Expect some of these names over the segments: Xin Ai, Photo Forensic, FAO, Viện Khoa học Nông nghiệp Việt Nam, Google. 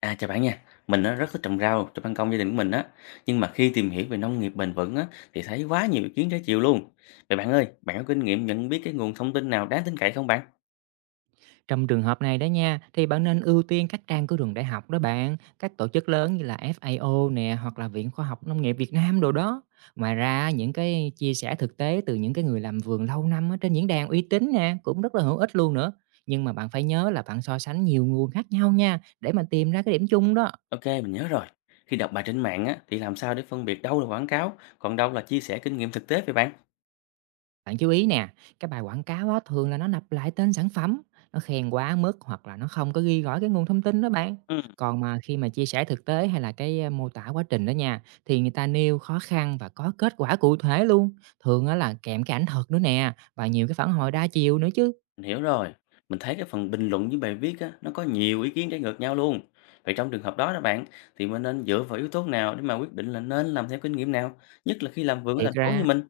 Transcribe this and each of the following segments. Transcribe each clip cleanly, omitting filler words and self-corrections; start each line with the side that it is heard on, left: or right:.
left: À, chào bạn nha. Mình á, rất thích trồng rau cho ban công gia đình của mình á. Nhưng mà khi tìm hiểu về nông nghiệp bền vững á, thì thấy quá nhiều ý kiến trái chiều luôn. Vậy bạn ơi, bạn có kinh nghiệm nhận biết cái nguồn thông tin nào đáng tin cậy không bạn?
right: Trong trường hợp này đó nha, thì bạn nên ưu tiên các trang của trường đại học đó bạn, các tổ chức lớn như là FAO nè, hoặc là Viện Khoa học Nông nghiệp Việt Nam đồ đó. Ngoài ra, những cái chia sẻ thực tế từ những cái người làm vườn lâu năm ở trên diễn đàn uy tín nè cũng rất là hữu ích luôn nữa. Nhưng mà bạn phải nhớ là bạn so sánh nhiều nguồn khác nhau nha, để mà tìm ra cái điểm chung đó.
left: Ok, mình nhớ rồi. Khi đọc bài trên mạng á, thì làm sao để phân biệt đâu là quảng cáo, còn đâu là chia sẻ kinh nghiệm thực tế vậy bạn?
right: Bạn chú ý nè, cái bài quảng cáo á, thường là nó lặp lại tên sản phẩm, nó khen quá mức, hoặc là nó không có ghi rõ cái nguồn thông tin đó bạn.
left: Ừ,
right: Còn mà khi mà chia sẻ thực tế, hay là cái mô tả quá trình đó nha, thì người ta nêu khó khăn và có kết quả cụ thể luôn. Thường á là kèm cái ảnh thật nữa nè, và nhiều cái phản hồi đa chiều nữa chứ.
left: mình hiểu rồi. Mình thấy cái phần bình luận với bài viết á, nó có nhiều ý kiến trái ngược nhau luôn. Vậy trong trường hợp đó đó bạn, thì mình nên dựa vào yếu tố nào để mà quyết định là nên làm theo kinh nghiệm nào, nhất là khi làm vườn ở
right: Thiệt
left: thành phố như
right: ra
left: mình?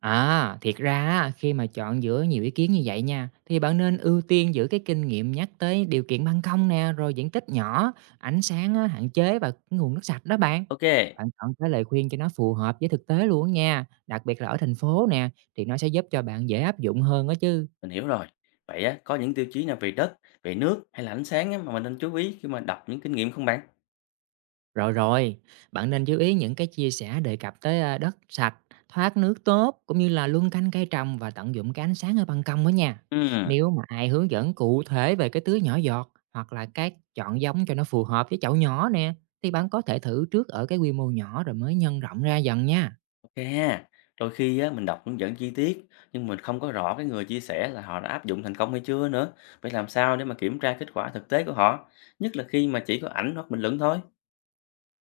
right: Thiệt ra á, khi mà chọn giữa nhiều ý kiến như vậy nha, thì bạn nên ưu tiên giữa cái kinh nghiệm nhắc tới điều kiện ban công nè, rồi diện tích nhỏ, ánh sáng á, hạn chế, và cái nguồn nước sạch đó bạn.
left: Ok.
right: Bạn chọn cái lời khuyên cho nó phù hợp với thực tế luôn á nha, đặc biệt là ở thành phố nè, thì nó sẽ giúp cho bạn dễ áp dụng hơn đó chứ.
left: Mình hiểu rồi. Vậy á, có những tiêu chí nào về đất, về nước hay là ánh sáng á, mà mình nên chú ý khi mà đọc những kinh nghiệm không bạn?
right: Rồi rồi, bạn nên chú ý những cái chia sẻ đề cập tới đất sạch, thoát nước tốt, cũng như là luân canh cây trồng và tận dụng cái ánh sáng ở ban công đó nha.
left: Ừm,
right: Nếu mà ai hướng dẫn cụ thể về cái tưới nhỏ giọt, hoặc là các chọn giống cho nó phù hợp với chậu nhỏ nè, thì bạn có thể thử trước ở cái quy mô nhỏ rồi mới nhân rộng ra dần nha.
left: ok ha. Đôi khi á, mình đọc hướng dẫn chi tiết nhưng mình không có rõ cái người chia sẻ là họ đã áp dụng thành công hay chưa nữa. Vậy làm sao để mà kiểm tra kết quả thực tế của họ? Nhất là khi mà chỉ có ảnh hoặc bình luận thôi.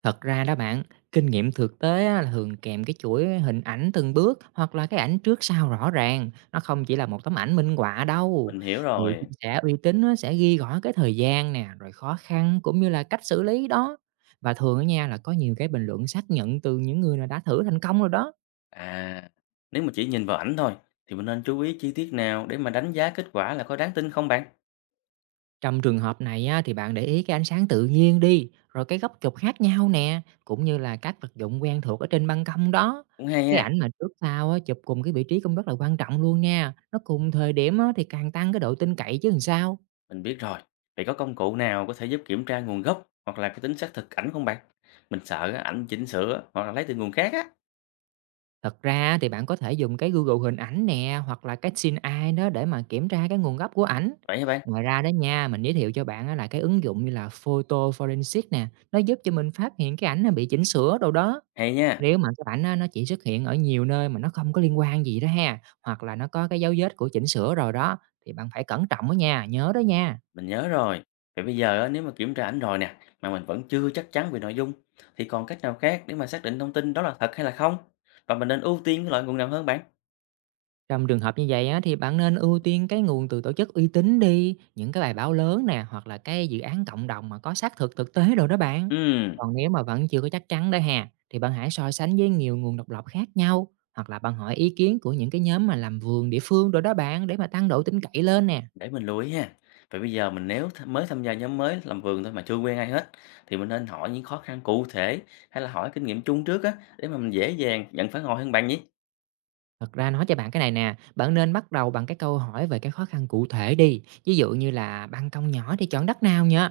right: Thật ra đó bạn, kinh nghiệm thực tế á là thường kèm cái chuỗi hình ảnh từng bước, hoặc là cái ảnh trước sau rõ ràng. Nó không chỉ là một tấm ảnh minh họa đâu.
left: Mình hiểu
right: Người chia
left: rồi.
right: sẻ uy tín á, sẽ ghi rõ cái thời gian nè, rồi khó khăn, cũng như là cách xử lý đó. Và thường ở nha là có nhiều cái bình luận xác nhận từ những người nào đã thử thành công rồi đó.
left: À, nếu mà chỉ nhìn vào ảnh thôi thì mình nên chú ý chi tiết nào để mà đánh giá kết quả là có đáng tin không bạn?
right: Trong trường hợp này á, thì bạn để ý cái ánh sáng tự nhiên đi, rồi cái góc chụp khác nhau nè, cũng như là các vật dụng quen thuộc ở trên ban công đó.
left: Cũng hay
right: Cái
left: ha.
right: ảnh mà trước sau á, chụp cùng cái vị trí cũng rất là quan trọng luôn nha. Nó cùng thời điểm á, thì càng tăng cái độ tin cậy chứ làm sao.
left: Mình biết rồi. Vậy có công cụ nào có thể giúp kiểm tra nguồn gốc hoặc là cái tính xác thực ảnh không bạn? Mình sợ á, ảnh chỉnh sửa hoặc là lấy từ nguồn khác á.
right: Thật ra thì bạn có thể dùng cái Google hình ảnh nè, hoặc là cái Xin Ai đó để mà kiểm tra cái nguồn gốc của ảnh.
left: Vậy hả bạn?
right: Ngoài ra đó nha, mình giới thiệu cho bạn á là cái ứng dụng như là Photo Forensic nè, nó giúp cho mình phát hiện cái ảnh nó bị chỉnh sửa đâu đó.
left: Hay nha,
right: Nếu mà cái bảnh á, nó chỉ xuất hiện ở nhiều nơi mà nó không có liên quan gì đó ha, hoặc là nó có cái dấu vết của chỉnh sửa rồi đó, thì bạn phải cẩn trọng đó nha, nhớ đó nha.
left: mình nhớ rồi. Vậy bây giờ á, nếu mà kiểm tra ảnh rồi nè, mà mình vẫn chưa chắc chắn về nội dung, thì còn cách nào khác để mà xác định thông tin đó là thật hay là không? Và mình nên ưu tiên cái loại nguồn nào hơn bạn?
right: Trong trường hợp như vậy á, thì bạn nên ưu tiên cái nguồn từ tổ chức uy tín đi, những cái bài báo lớn nè, hoặc là cái dự án cộng đồng mà có xác thực thực tế rồi đó bạn.
left: Ừm,
right: Còn nếu mà vẫn chưa có chắc chắn đó ha, thì bạn hãy so sánh với nhiều nguồn độc lập khác nhau, hoặc là bạn hỏi ý kiến của những cái nhóm mà làm vườn địa phương rồi đó bạn, để mà tăng độ tin cậy lên nè.
left: để mình lưu ý ha. Vậy bây giờ mình nếu mới tham gia nhóm mới làm vườn thôi mà chưa quen ai hết, thì mình nên hỏi những khó khăn cụ thể hay là hỏi kinh nghiệm chung trước á, để mà mình dễ dàng nhận phản hồi hơn bạn nhỉ?
right: Thật ra nói cho bạn cái này nè, bạn nên bắt đầu bằng cái câu hỏi về cái khó khăn cụ thể đi. Ví dụ như là ban công nhỏ thì chọn đất nào nhá?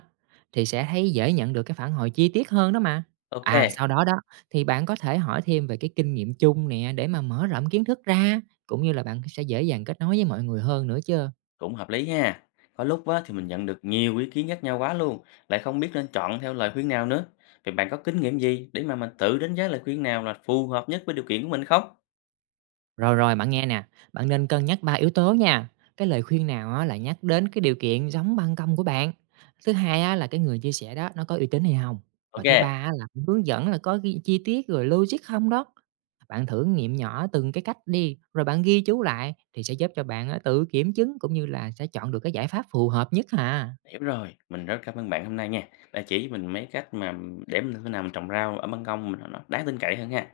right: Thì sẽ thấy dễ nhận được cái phản hồi chi tiết hơn đó mà. À,
left: OK,
right: sau đó đó thì bạn có thể hỏi thêm về cái kinh nghiệm chung nè, để mà mở rộng kiến thức ra, cũng như là bạn sẽ dễ dàng kết nối với mọi người hơn nữa chứ.
left: cũng hợp lý ha. Có lúc á, thì mình nhận được nhiều ý kiến khác nhau quá luôn, lại không biết nên chọn theo lời khuyên nào nữa. Vậy bạn có kinh nghiệm gì để mà mình tự đánh giá lời khuyên nào là phù hợp nhất với điều kiện của mình không?
right: Rồi, rồi, bạn nghe nè, bạn nên cân nhắc 3 yếu tố nha. Cái lời khuyên nào á là nhắc đến cái điều kiện giống ban công của bạn. Thứ hai á là cái người chia sẻ đó nó có uy tín hay không. Và thứ ba
left: OK,
right: á là hướng dẫn là có ghi chi tiết rồi logic không đó. Bạn thử nghiệm nhỏ từng cái cách đi, rồi bạn ghi chú lại thì sẽ giúp cho bạn á tự kiểm chứng, cũng như là sẽ chọn được cái giải pháp phù hợp nhất hà.
left: hiểu rồi. Mình rất cảm ơn bạn hôm nay nha. Đã chỉ cho mình mấy cách mà để mình thế nào mình trồng rau ở ban công mình nó đáng tin cậy hơn ha.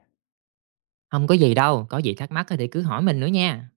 right: Không có gì đâu, có gì thắc mắc á thì cứ hỏi mình nữa nha.